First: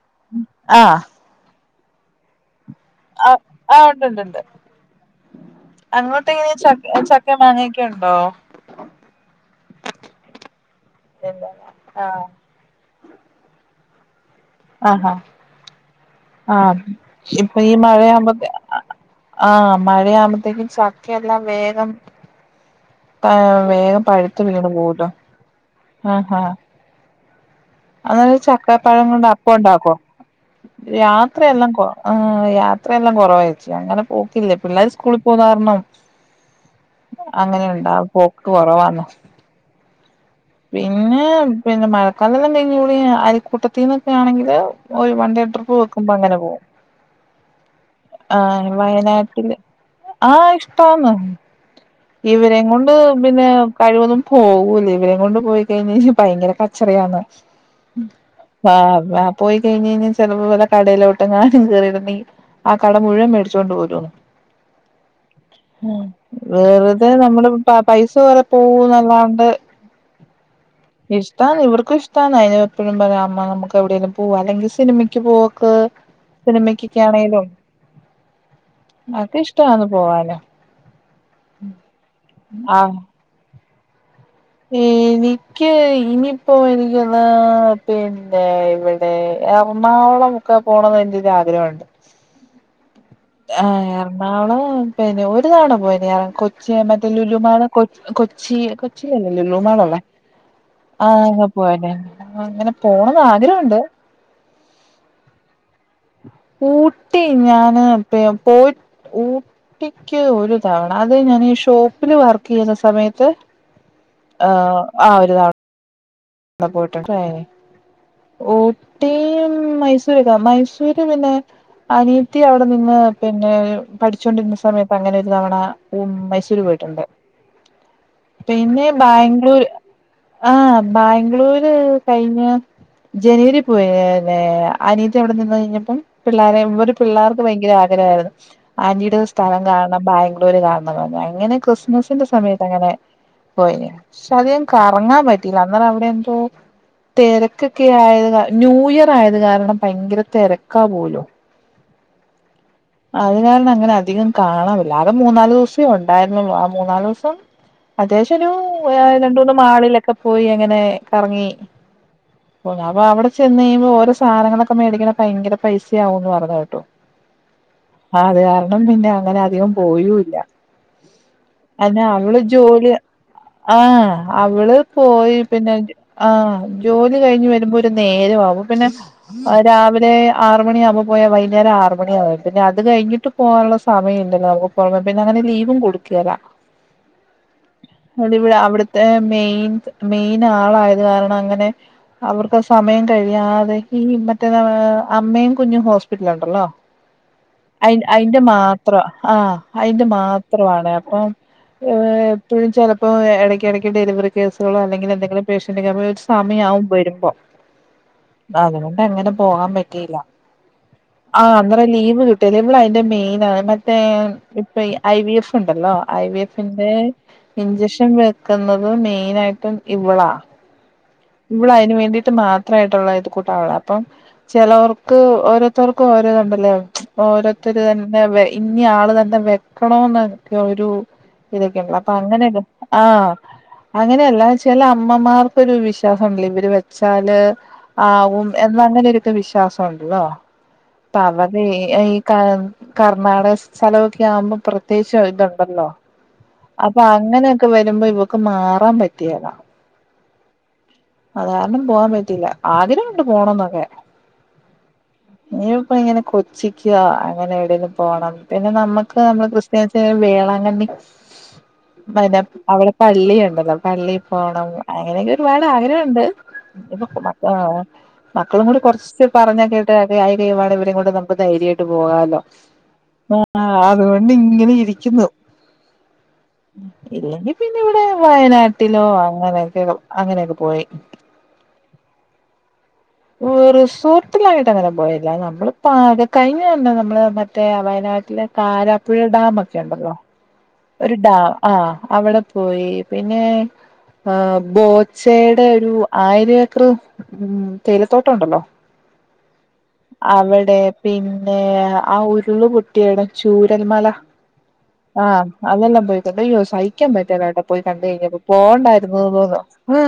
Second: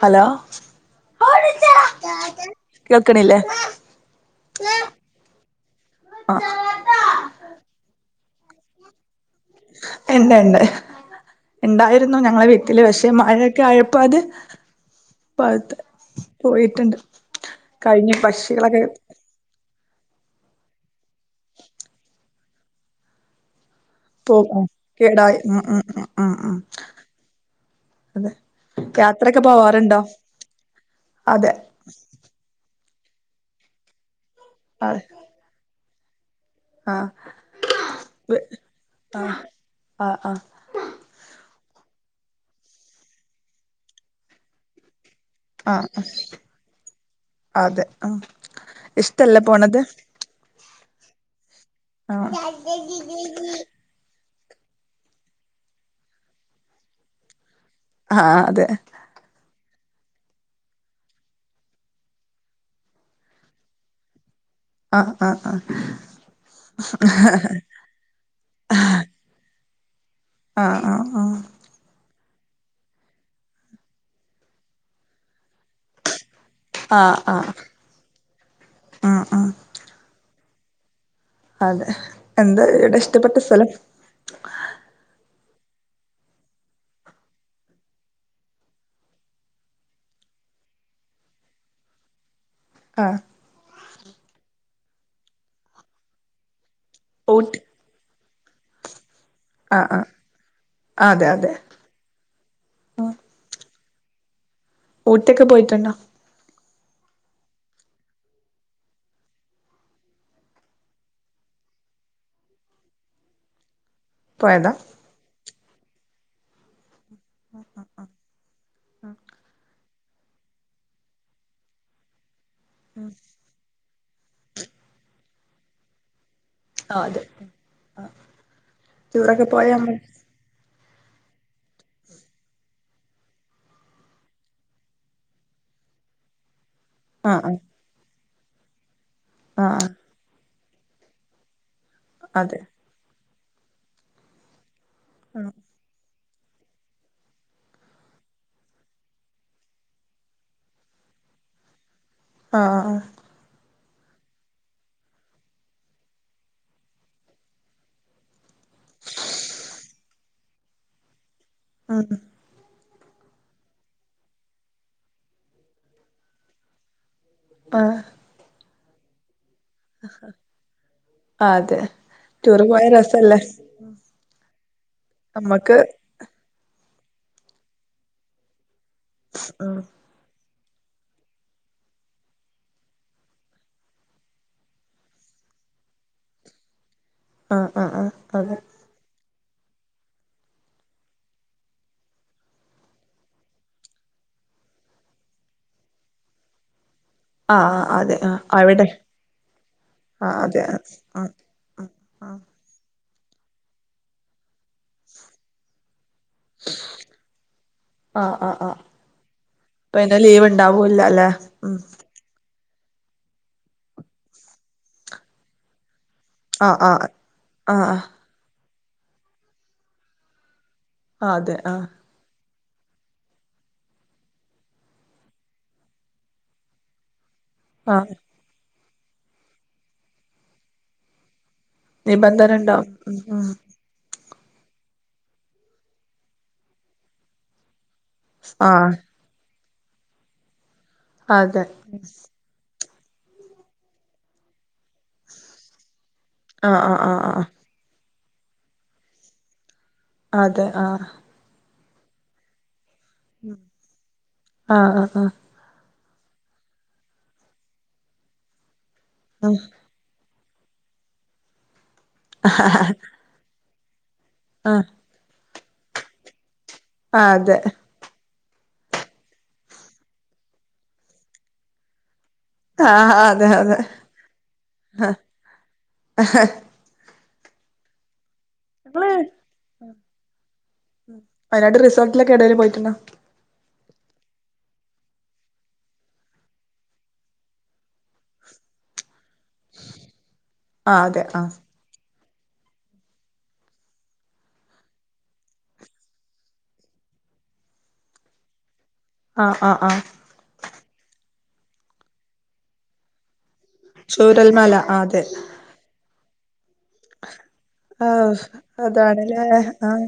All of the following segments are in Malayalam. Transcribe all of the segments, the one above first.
ഹലോ ആഹ് [inaudible] ആഹ് ആ ഉണ്ട്ണ്ട് ഉണ്ട് അങ്ങോട്ട് ആ ഇങ്ങനെ ചക്കയും മാങ്ങക്കെണ്ടോ ഇണ്ട് ഇണ്ട് ഇണ്ടായിരുന്നു ആഹ് ഞങ്ങളെ വി ട്ടിലെ പക്ഷെ മഴയൊക്കെ ആയപ്പോ അത് ആഹ് പഴുത്ത് ആഹ്ആഹ് പോയിട്ടുണ്ട് ഇപ്പ ഈ കഴിഞ്ഞു മഴയാവുമ്പോത്തെ പക്ഷികളൊക്കെ ആഹ് മഴയാവുമ്പോത്തേക്കും ചക്കെല്ലാം വേഗം എ വേഗം പഴുത്ത് തോക്കു വീണ് പോവൂല്ലോ കേടായി ഉം ഉം ഉം ഉം ഉം അതെ അന്നേരാ ചക്കപ്പഴംകൊണ്ട് യാത്രയൊക്കെ അപ്പം ഉണ്ടാക്കോ പോവാറുണ്ടോ അതെ രാത്രിയെല്ലാം കൊ ആഹ് യാത്ര എല്ലാം കുറവായിച്ചു അങ്ങനെ പോക്കില്ലേ പിള്ളേർ അതെ സ്കൂളിൽ പോകുന്ന കാരണം ആ അങ്ങനെണ്ടാ പോക്ക് കൊറവാന്ന് ആഹ് ആഹ് പിന്നെ പിന്നെ മഴക്കാല എല്ലാം കഴിഞ്ഞ് കൂടി അൽക്കൂട്ടത്തിൽന്നൊക്കെ ആണെങ്കിൽ ഒരു വണ്ടി- ആ ആ പോകുബോ അങ്ങനെ പോകും അതെ ആഹ് ഇഷ്ടല്ലേ വയനാട്ടില് പോണത് ആഹ് ഇഷ്ടവാന്ന് ആ ഇവരെ കൊണ്ട് പിന്നെ കഴിവതും പോകൂല ഇവരെ കൊണ്ട് പോയി കഴിഞ്ഞ്ഞ്ഞ ഭയങ്കര കച്ചറയാണ് ആ അതെ ആഹ് പോയി കഴിഞ്ഞ് കഴിഞ്ഞാൽ ചിലപ്പോ വല്ല കടെലോട്ടങ്ങനും കേറിട്ടോണ്ടെങ്കിൽ ആ കട മുഴുവൻ മേടിച്ചുകൊണ്ട് പോരുന്ന് ആഹ് ആഹ് ആഹ് വെറുതെ നമ്മള്പാ പൈസ കൊറെ പോകുന്നല്ലാണ്ട് ആഹ് ആഹ് ആഹ് ഇഷ്ടാണ് ഇവർക്കും ഇഷ്- ട്ടാണ് അയിന് എപ്പഴും പറയാം അമ്മ നമുക്ക് എവിടെലും പോകവാ അല്ലെങ്കിൽ സിനിമയ്ക്ക് പോക്ക് ആഹ് സിനിമക്കൊക്കൊണെലോ ആഹ് ആഹ് അക്ക ആഹ് ഇഷ്ടവാന്ന് പോവാന് അതെ എന്താ ഇടെ ഇഷ്ടപ്പെട്ട സ്ഥലം ഉം എനിക്ക് ഇനിയിപ്പോ എനികൊന്ന് പിന്നെ ഇവിടെ എർണാകുളം ഒക്കെ പോണന്ന് എന്റെ ഒരു ആഗ്രഹണ്ട് ആഹ് ആഹ് എർണാളം പിന്നെ ഒരു താവണ പോയന് കൊച്ചി മറ്റേ ഊട്ടി ലുലുമാള് കൊ കൊച്ചി കൊച്ചിയിലല്ലോ ലുലു ആഹ് മാൾമാളോള്ളെ ആഹ് അതെ ആഹ് അതെ പോയന് ആഹ് അങ്ങനെ ആഹ് പോണംന്ന് ആഗ്രഹണ്ട് ഊട്ടിയൊക്കെ പോയിട്ടുണ്ടോ ഊട്ടി ഞാന് പേ പോയി ഊ- ഊ ട്ടിക്ക് ഒരു തവണ അത് ഞാന് ഷോപ്പില് വർക്ക് ചെയ്യുന്ന സമയത്ത്- പോയതാ ആഹ് ആ ഒരു തവണ പോയിട്ടുണ്ട് ആഹ് ഊട്ടിയും മൈസൂരോക്കെ മൈസൂര് പിന്നെ അനി- അനിയത്തി അവിടെ നിന്ന് പിന്നെ പഠിച്ചൊണ്ടിരുന്ന സമയത്ത് അങ്ങനെ ഒരു തവണ ഉം മൈസൂര് പോയിട്ടു - ആഹ് ട്ടുണ്ട് അതെ പിന്നെ ടൂറൊക്കെ ബാംഗ്ലൂര്- പോയാ നമ്മ ആഹ് ബാംഗ്ലൂര് കഴിഞ്ഞാ- ജനുവരി പോയല്ലെ അനിയത്തി എവിടെ നിന്ന് കഴിഞ്ഞപ്പം പിള്ളേരെ ഇവര് ആഹ് പിള്ളേർക്ക് ഭയങ്കര അ - ഗ്രരാന്ന് ആന്റിടെ സ്ഥലം ആഹ് ആഹ് കാണണം ബാംഗ്ലൂര് കാണണന്ന് പറഞ് അങ്ങനെ ക്രിസ്മസ്- ന്റെ അതെ സമയത്ത് അങ്ങനെ പോയിന് പക്ഷെ അധികം കറങ്ങാൻ പറ്റില്ല അന്നേരം അവിടെ എന്തോ തെരക്ക് രക്ക്- ക്കെ ആയത് കാ ന്യൂയർ ആയത് കാരണം ഭയങ്കര തെരക്കാ പോലും ആഹ് ആഹ് അത് കാരണം അങ്ങനെ അധികം കാണാവില്ല ആകെ മൂന്നാല് ദിവസേ ഉണ്ടായിരന്നുള്ളൂ ആ മൂന്നാല് ദിവസം- അത്യാവിശം ഒരു രണ്ടുമൂന്ന് മാളിലൊക്കെ പോയി അങ്ങനെ കറങ്ങി- [unintelligible] പൊന്ന് അപ്പ അവിടെ ചെന്ന് കഴുമ്പോ ഓരോ സാധനങ്ങളൊക്കെ മേടിക്കണ ഭങ്കര പൈസയാകുന്ന് പറയിന്ന കേട്ടു ആഹ് ആഹ് അത് കാരണം പിന്നെ അങ്ങനെ അധികം പോയുയില്ല അതെ അന്നെ അവള് ടൂറ് പോയ ജോലി രസല്ലേ ആഹ് അവള് പോയി നമ്മക്ക് പിന്നെ- ആഹ് ജോലി കഴിഞ്ഞ് വരുമ്പോ ഒരു നേരമാവു പിന്നെ ഉം രാവിലെ- ആറു മണി ആകുമ്പോ പോയാ വൈകുന്നേരം ആറു മണിയ ആവും പിന്നെ അത് കഴിഞ്ഞിട്ട് പോകാനുള്ള സമയമ ഇല്ലല്ലോ നമ്മ- പോവാൻ പിന്നെ അങ്ങനെ ലീവും കൊടുക്കേല ആഹ് ആഹ് ആഹ് അതെ ഇവിടെ അവിടുത്തെ മെയിൻ മെയിൻ ആളായത് കാരണം അങ്ങനെ- അവർക്ക് സമയം കഴിയാതെ ഈ മറ്റേ അമ്മയും കുഞ്ഞും ഹോസ്പിറ്റല് ഉണ്ടല്ലോ- ആഹ് അ അതെ അയിന്റെ ആഹ് അവിടെ മാത്രം ആഹ് അയിന്റെ ആഹ് അതെ മാത്രയാണെ ആഹ് അപ്പം- ഏ ആഹ് എപ്പോഴും ചെലപ്പോ എടയ്ക്ക എടയ്ക്ക് ഡെലിവറി കേസുകളോ അല്ലെങ്കിൽ എന്തെങ്കിലും പേഷ്യന്റ ക- സമയവാവും വരുമ്പോ- ആഹ് ആഹ് അവിടൊട്ട് അങ്ങനെ പോകാൻ പിന്നെ പറ്റിയില്ല ലീവ് ഉണ്ടാവൂല്ല അല്ലെ ആഹ് ഉം അന്നേരം ലീവ് കിട്ട- ളളൾ അതിന്റെ മെയിനാണ് മറ്റേ ഇപ്പൊ ഐ വി എഫ് ഉണ്ടല്ലോ ഐ വി എഫ് ആഹ് പിന്നെ ആഹ് ആഹ് ഇഞ്ചക്ഷൻ വെ - ന്നത് മെയിനയിട്ടും ഇവളാ ആഹ് ആഹ് അതെ ഇവള ആഹ് അതിന് വേണ്ടി- വണ്ട [unintelligible] ട്ട് മാത്രമായിട്ടുള്ള ഇത് കൂട്ടാവുള്ള അപ്പം- ചെലോർക്ക് ഓരോരുത്തർക്കും ഓരോയിതുണ്ടാലേ ഓരോ- ഒരു ആഹ് തന്നെ ഇനി ആള് തന്നെ വെക്കണോനോക്കെ ഒരു- ഇതൊക്കെയ ഉണ്ടലോ അപ്പൊ നിബന്ധന അങ്ങനെയൊക്കെ ഉണ്ടാവും ഉം ആഹ് ഉം - അങ്ങനെയല്ല ചെല അമ്മമാർക്കൊരു വിശ്വാസം ഒണ്ടല്ലോ ഇവര് വെച്ചാല്- ആവും എന്ന ആഹ് അങ്ങനെ ഒരുക്ക വിശ്വാസം ഒണ്ടല്ലോ അപ്പ അതെ അവരെ ഈ- കർണാടക സ്ഥലമൊക്കെ ആവുമ്പോ പ്രത്യേകിച്ച് ഇതുണ്ടല്ലോ ആഹ് ആഹ് അപ്പൊ ആഹ് അങ്ങനെ- വരുമ്പോ ഇവക്ക് മാറാൻ പറ്റിയെല അതെ ആഹ് അത് കാരണം പോവാൻ പറ്റില്ല ആഗ്രഹം ഉണ്ട് പോണംന്നൊക്കെ ആഹ് ആഹ് ആഹ് ഇനി ഇപ്പ ഇങ്ങനെ കൊച്ചിക്ക് അങ്ങനെ എവിടെലും പോകണം പിന്നെ നമ്മുക്ക് നമ്മള് ആഹ് ക്രിസ്ത്യ- വേളാങ്കണ്ണി പിന്നെ അവിടെ പള്ളിയുണ്ടല്ലോ പള്ളി- പോണം ആഹ് അങ്ങനെയൊക്കെ ഒരുപാട് ആഗ്രഹയുണ്ട് അതെ - മക്കളും കൂടി കൊറച്ച് പറഞ്ഞാ കേട്ട് ആയിക്കഴിയുമ്പോ ഇവരെ കൊണ്ട് നമുക്ക് ധൈര്യമായിട്ട് പോകാലോ ആഹ് അതെ ആ അതെ അതുകൊണ്ട് ഇങ്ങനെ ഇരിക്കുന്നു ഇല്ലെങ്കി പിന്നെ ഇവിടെ വയനാട്ടിലോ നിങ്ങള് അങ്ങനെയൊക്കെ അങ്ങനെയൊക്കെ പോയി വയനാട്ടി റിസോർട്ടിലക്കെ എവിടേലും പോയിട്ടുണ്ടോ റിസോർട്ടിലായിട്ട് അങ്ങനെ പോയില്ല നമ്മളിപ്പോ അത് കഴിഞ്ഞു തന്നെ നമ്മള് മറ്റേ വയനാട്ടിലെ താരാപ്പുഴ ഡാമൊക്കെ ഉണ്ടല്ലോ ആഹ് ഒരു അതെ ഡാം ആഹ് ആ അവിടെ പോയി പിന്നെ ആ ബോച്ചയുടെ ഒരു ആയിരം ഏക്കർ ഉം തേയിലത്തോട്ടം ഉണ്ടല്ലോ ആഹ് ആഹ് ആഹ് അവിടെ പിന്നെ ആ ഉരുളി റ്റിയണ് ചൂരൽ മല ചൂരൽമല ആഹ് അതെ ആ അതെല്ലാം പോയിട്ടുണ്ട് അയ്യോ സ കിക്കാൻ പറ്റുല്ലട്ടോ എവിടെ പോയി കണ്ട് ആഹ് കഴിഞ്ഞപ്പോ പോണ്ടായിരുന്നു അതാണ്ല്ലേ തോന്നും ആഹ്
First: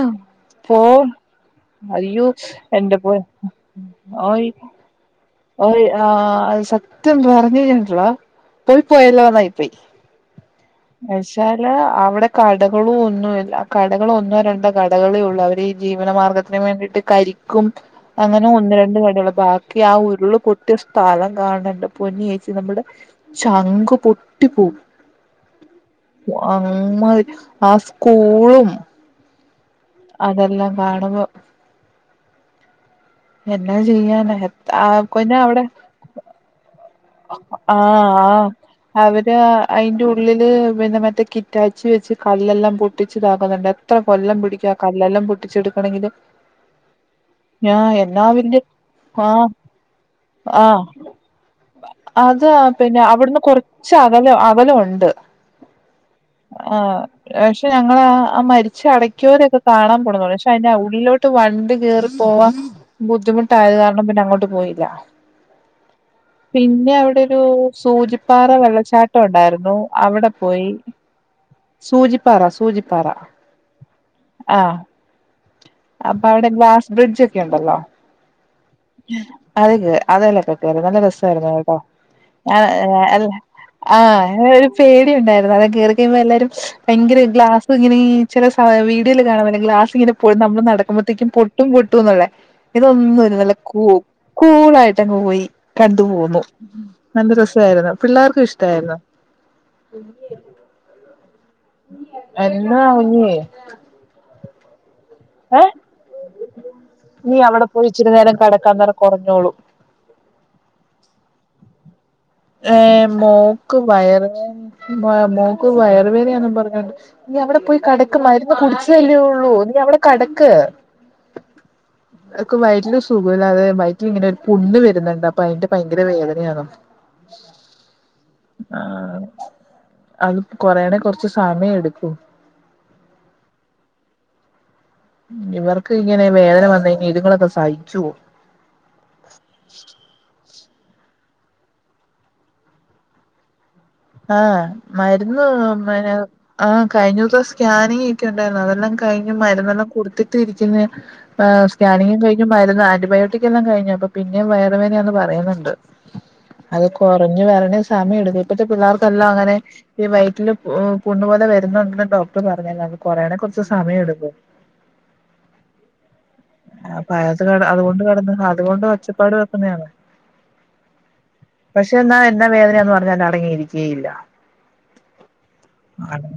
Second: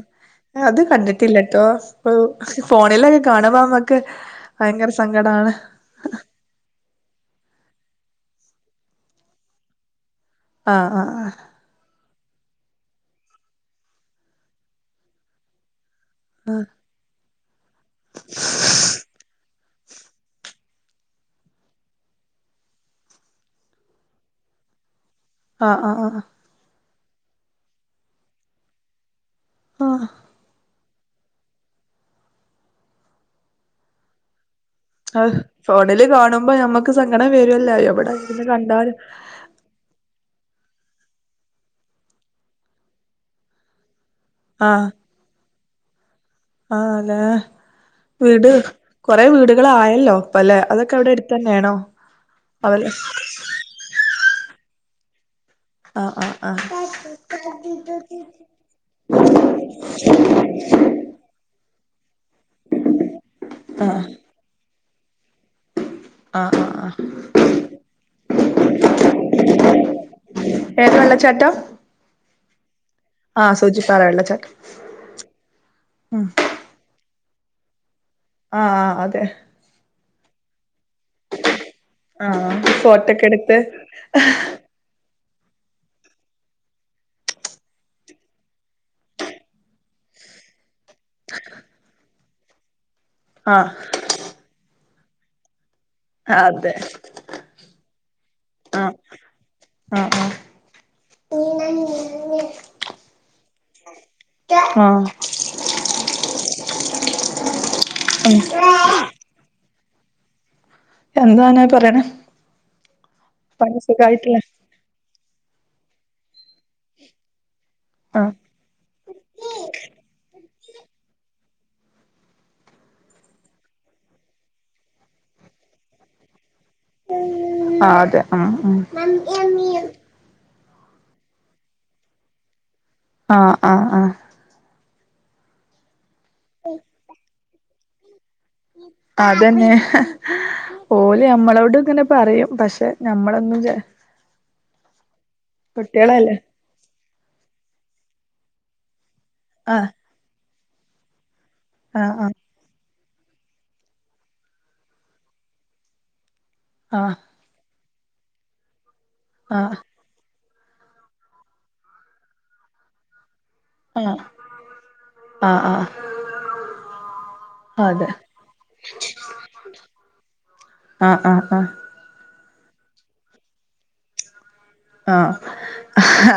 അത് പോവും കണ്ടിട്ടില്ലട്ടോ ഇപ്പൊ അയ്യോ എന്റെ പോൻ ഫോണിലൊക്കെ കാണുമ്പോ നമ്മക്ക് ഭയങ്കര സങ്കടാണ് ഓഫ് [inaudible] ആ അത് സത്യം പറഞ്ഞു കഴഞ്ഞാലുണ്ടല്ലോ പോയി പോയല്ലോ എന്നായി പോയി ആഹ് ആഹ് പക്ഷെ അല്ല അവിടെ കടകളും ഒന്നുല്ല കടകള് ഒന്നോ രണ്ടോ കടകളേ ഉള്ളു അവര് ജീവനമാർഗത്തിന് വേണ്ടിട്ട് കരിക്കും അങ്ങനെ ഒന്ന് രണ്ട് കടികൾ ബാക്കി ആ ഒ പൊട്ടിയ സ്ഥലം കാണണ്ട് പൊന്നി ചേച്ചി നമ്മുടെ ചങ്ക് പൊട്ടിപ്പോം ആഹ് ആഹ് ആഹ് അമ്മാതിരി ആ സ്കൂളും ആഹ് അതെല്ലാം കാണുമ്പോ എന്നാ ചെയ്യാനാ എ ആഹ് ഫോണില് കാണുമ്പോ ഞമ്മക്ക് സങ്കടം വരുല്ലൊ എവിടെയിരുന്നു കണ്ടാലും അയിൻ്റെ ഉള്ളില് പിന്നെ മറ്റേ കിറ്റാച്ചി വെച്ച് കല്ലെല്ലാം പൊട്ടിച്ചിതാക്കുന്നുണ്ട് എത്ര കൊല്ലം ക്കാ കല്ലെല്ലാം പൊട്ടിച്ചെടുക്കണ മെങ്കില് ആ അതെ വീട് വല്യ കൊറെ ആഹ് വീടുകളായല്ലോപ്പ അല്ലെ ആഹ് അതൊക്കെ അവിടെ എ അത് പിന്നെ അവിടുന്ന് കൊറച്ച് അകല അകലണ്ട് ആഹ് ആഹ് ആഹ് ആ പക്ഷെ ഞങ്ങ ആ മരിച്ച അടക്കിയരൊക്കെ കാണാൻ പോണന്നു പറഞ്ഞു പക്ഷെ അതിന്റെ ഉള്ളിലോട്ട് ട്ട് വണ്ടി കേറി പോവാൻ ബുദ്ധിമുട്ടായത് കാരണം ആഹ് പിന്നെ അങ്ങോട്ട് പോയില്ല ആഹ് ആഹ് പിന്നെ ആഹ് അവിടൊരു സൂചിപ്പാറ വെള്ളച്ചാട്ടം ഉണ്ടായിരുന്നു അവിടെ പോയി ത് വെള്ള ചാട്ടോം സൂജിപറാ സൂജി ആ സൂചിപ്പറാ വെള്ളച്ചാട്ടം ഉം അപ്പൊ അവിടെ ഗ്ലാസ് ബ്രിഡ്ജ് ഒക്കെ ഉണ്ടല്ലോ ആഹ് ആഹ് അതെ അത് കേ അതെലൊക്കെ കേറി നല്ല രസമായിരുന്നു കേട്ടോ ആഹ് ഫോട്ടോക്കെ എടുത്ത് ആ ഒരു പേടിയ ഉണ്ടായിരുന്നു അതെ കേറി കഴിയുംപോ എല്ലാരും ഭയങ്കര ഗ്ലാസ് ഇങ്ങനെ ചില വീഡിയോൽ കാണാൻ പറ്റും ഗ്ലാസ് ഇങ്ങനെ നമ്മള് നടക്കുമ്പോഴത്തേക്കും പൊട്ടും പൊട്ടുംന്നുള്ളേ ഇതൊന്നും നല്ല ആഹ് കു കൂളായിട്ടങ്ങ് പോയി കണ്ടു പോന്നു അതെ നല്ല രസായിരുന്നു പിള്ളേർക്കും ആഹ് ഇഷ്ടായിരുന്നു ആഹ് എന്നാ ഇഞ്ഞിയേ ആഹ് ഏഹ് നീ അവിടെ പോയി ഇച്ചിരി നേരം കിടക്കാൻന്നേരം ഉം കുറഞ്ഞോളൂം എന്താനാ പറയണേ ഏഹ് മോക്ക് പനി വയറ് സുഖായിട്ടില്ലേ വേ മോക്ക് വയറ് വേദനാണ് പറഞ്ഞോണ്ട് നി അവിടെ പോയി കെടക്ക് ആ മരുന്ന് കുടിച്ച് ചെല്ലെയുള്ളൂ നീ അവടെ കെടക്ക് ഉം എക്ക് വയറ്റില് സുഖോല്ല അതെ വയറ്റിലിങ്ങനെ ഒരു പുണ്ണ് വര്ന്നിണ്ട് അപ്പ അയിന്റെ ഭയങ്കര വേദനയാണോ. ആഹ് അതെ മ് മ് അത് കൊറയെണേ കൊറച്ച് സമയം എടുക്കും. ആഹ് ആഹ് ആഹ് ഇവർക്ക് ഇങ്ങനെ വേദന വന്നഴിഞ്ഞ ഇതുങ്ങളൊക്കെ സഹിച്ചുവോ. അതന്നെ. ഓല് ഞമ്മളോട് ഇങ്ങനെ പറയും പക്ഷേ ഞമ്മളൊന്നും ചെ ആഹ് മരുന്ന് പിന്ന കുട്ടികളല്ലേ ആ കഴിഞ്ഞ ദിവസം സ്കാനിങിക്കെ ഇണ്ടായിരുന്നു, അതെല്ലാം കഴിഞ്ഞ് ആ മരുന്നെല്ലാം കൊടുത്തിട്ട് ഇരിക്കുന്ന എഹ് ആ സ്കാനിങ്ങും ആ കഴിഞ്ഞു മരുന്ന് ആന്റിബയോട്ടിക് എല്ലാം കഴിഞ്ഞു അപ്പ പിന്നേം വയറ് വേനയാന്ന് പറയുന്നുണ്ട്. അത് ആ കൊറഞ്ഞു വരണേ സമയം എടുക്കും, ഇപ്പത്തെ പിള്ളേർക്കെല്ലാം അങ്ങനെ ആ ഈ വയിറ്റില് പു പുണ്ണ് പോലെ വരുന്നുണ്ടെന്ന് ഡോക്ടർ പറഞ്ഞ് [unintelligible] കൊറേണെ കൊറച്ച് സമയം എടുക്കും. ആഹ് ആ പ അത് കട അതുകൊണ്ട് കടന്ന് അതുകൊണ്ട് ഒച്ചപ്പാട് വെക്കുന്നെയാണ്. ആഹ് ആഹ് ആഹ് പക്ഷേ എന്നാ എന്നാ വേദനയാന്ന് പറഞ്ഞാൽ അടങ്ങിയിരിക്കേയില്ല. ആഹ്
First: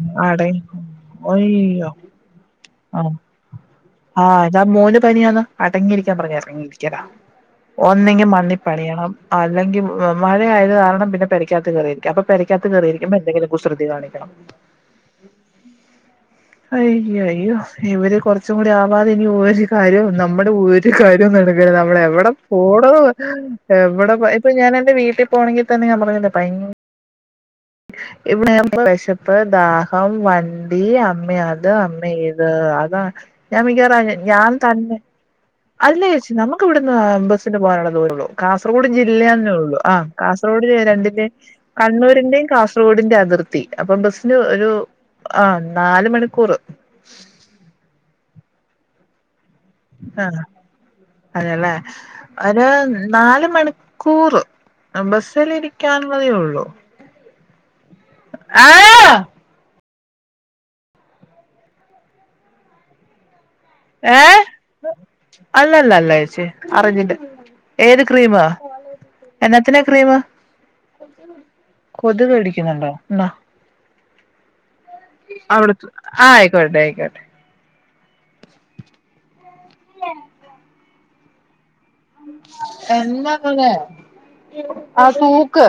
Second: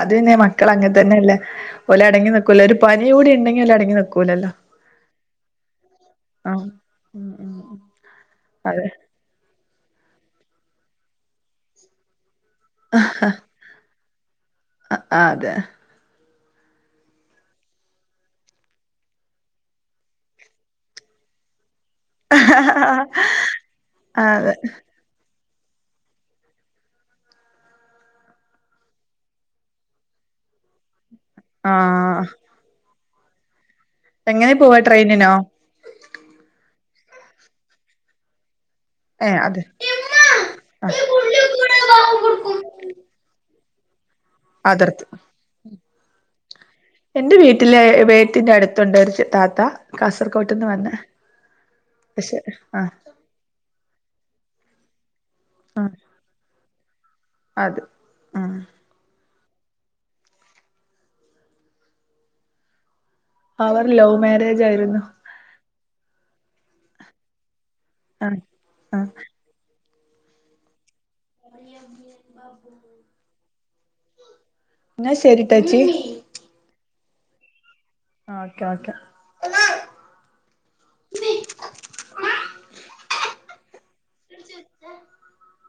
അതന്നെ മക്കൾ അങ്ങന് തന്നെയല്ലേ. അയ്യോ ഓലടങ്ങി നിക്കൂല ഒരു ആ പനി കൂടി ഇണ്ടെങ്കിലട ആഹ് ഇതാ മോന് പനിയാന്ന്, അടങ്ങിയിരിക്കാൻ പറഞ്ഞാ ആ അടങ്ങിയിരിക്കെലാ. ഉം ഉം ഒന്നെങ്കി മണ്ണി അതെ പണിയണം. അല്ലെങ്കി വ് മഴ ആയത് കാരണം പിന്നെ പെരക്കാത്ത് കേറിയിരിക്കും, അപ്പ പെരക്കാത്ത് കേറിരിക്കുമ്പ എന്തെങ്കിലും കുസൃതി കാണിക്കണം. ആഹ് അതെ. അയ്യ അയ്യോ ഇവര് കൊറച് ച്ചും കൂടി ആവാതെ ഇനി ഒരു കാര്യവും നമ്മടെ ഒരു കാര്യവും നടക്കേല നമ്മടെ എവിടെ പോടോ എവിടെ ഇപ്പ എപ്പ അതെ ഞാൻ എന്റെ വീട്ടിൽ പോണങ്കി തന്നെ ഞാൻ പറഞ്ഞില്ലേ ഭയ ഇവിടെ [unintelligible] വെശപ്പ്, ദാഹം, വണ്ടി, അമ്മേ അ അത് അമ്മേ ആഹ് ഇത് അതാ ഞാൻ മിക്കവാറും അ ഞാൻ എങ്ങനെ പോവാ തന്നെ ട്രെയിനിനോ അല്ല ചേച്ചി നമുക്ക് ഇവിടുന്ന് ബസ്സിന് പോകാനുള്ള ദൂര ഉള്ളൂ. കാസർഗോഡ് ഏഹ് ജില്ലയാന്നേ അതെ ഒള്ളൂ, ആഹ് കാസർഗോഡ് ആഹ് രണ്ടിന്റേം കണ്ണൂരിന്റെയും കാസ് ർഗോഡിന്റെ അതിർത്തി അപ്പ ബസിന് ഒരു അതിർത്തി ആ നാല് മണിക്കൂറ്. എന്റെ വീട്ടില് വേട്ടിന്റെ അടുത്തുണ്ട് ഒരു ചെ താത്ത ആഹ് കാസർകോട്ട്ന്ന് വന്നെ അതെയല്ലേ പക്ഷെ ഒരു ആഹ് നാല് മണിക്കൂറ് ബസിൽ ഇരിക്കൻ ആഹ് ഒള്ളതെ ഒള്ളു. അത് ആഹ് അവർ ലവ് ഏ മാരേജ് ആയിരുന്നു. അല്ലല്ല അല്ല ചേച്ചി അറേഞ്ചിന്റെ ഏത് ആഹ് ക്രീമാ ആഹ് എന്നത്തിനാ ക്രീമ് കൊതുക് കടിക്കുന്നുണ്ടോ? ഇന്നാ. എന്നാ ശരിട്ടേച്ചി അവരട്ത്ത് ആ ആയിക്കോട്ടെ ആയിക്കോട്ടെ. ആഹ് ഓക്കെ ഓക്കെ. എന്നാ [unintelligible] ആ തൂക്ക്.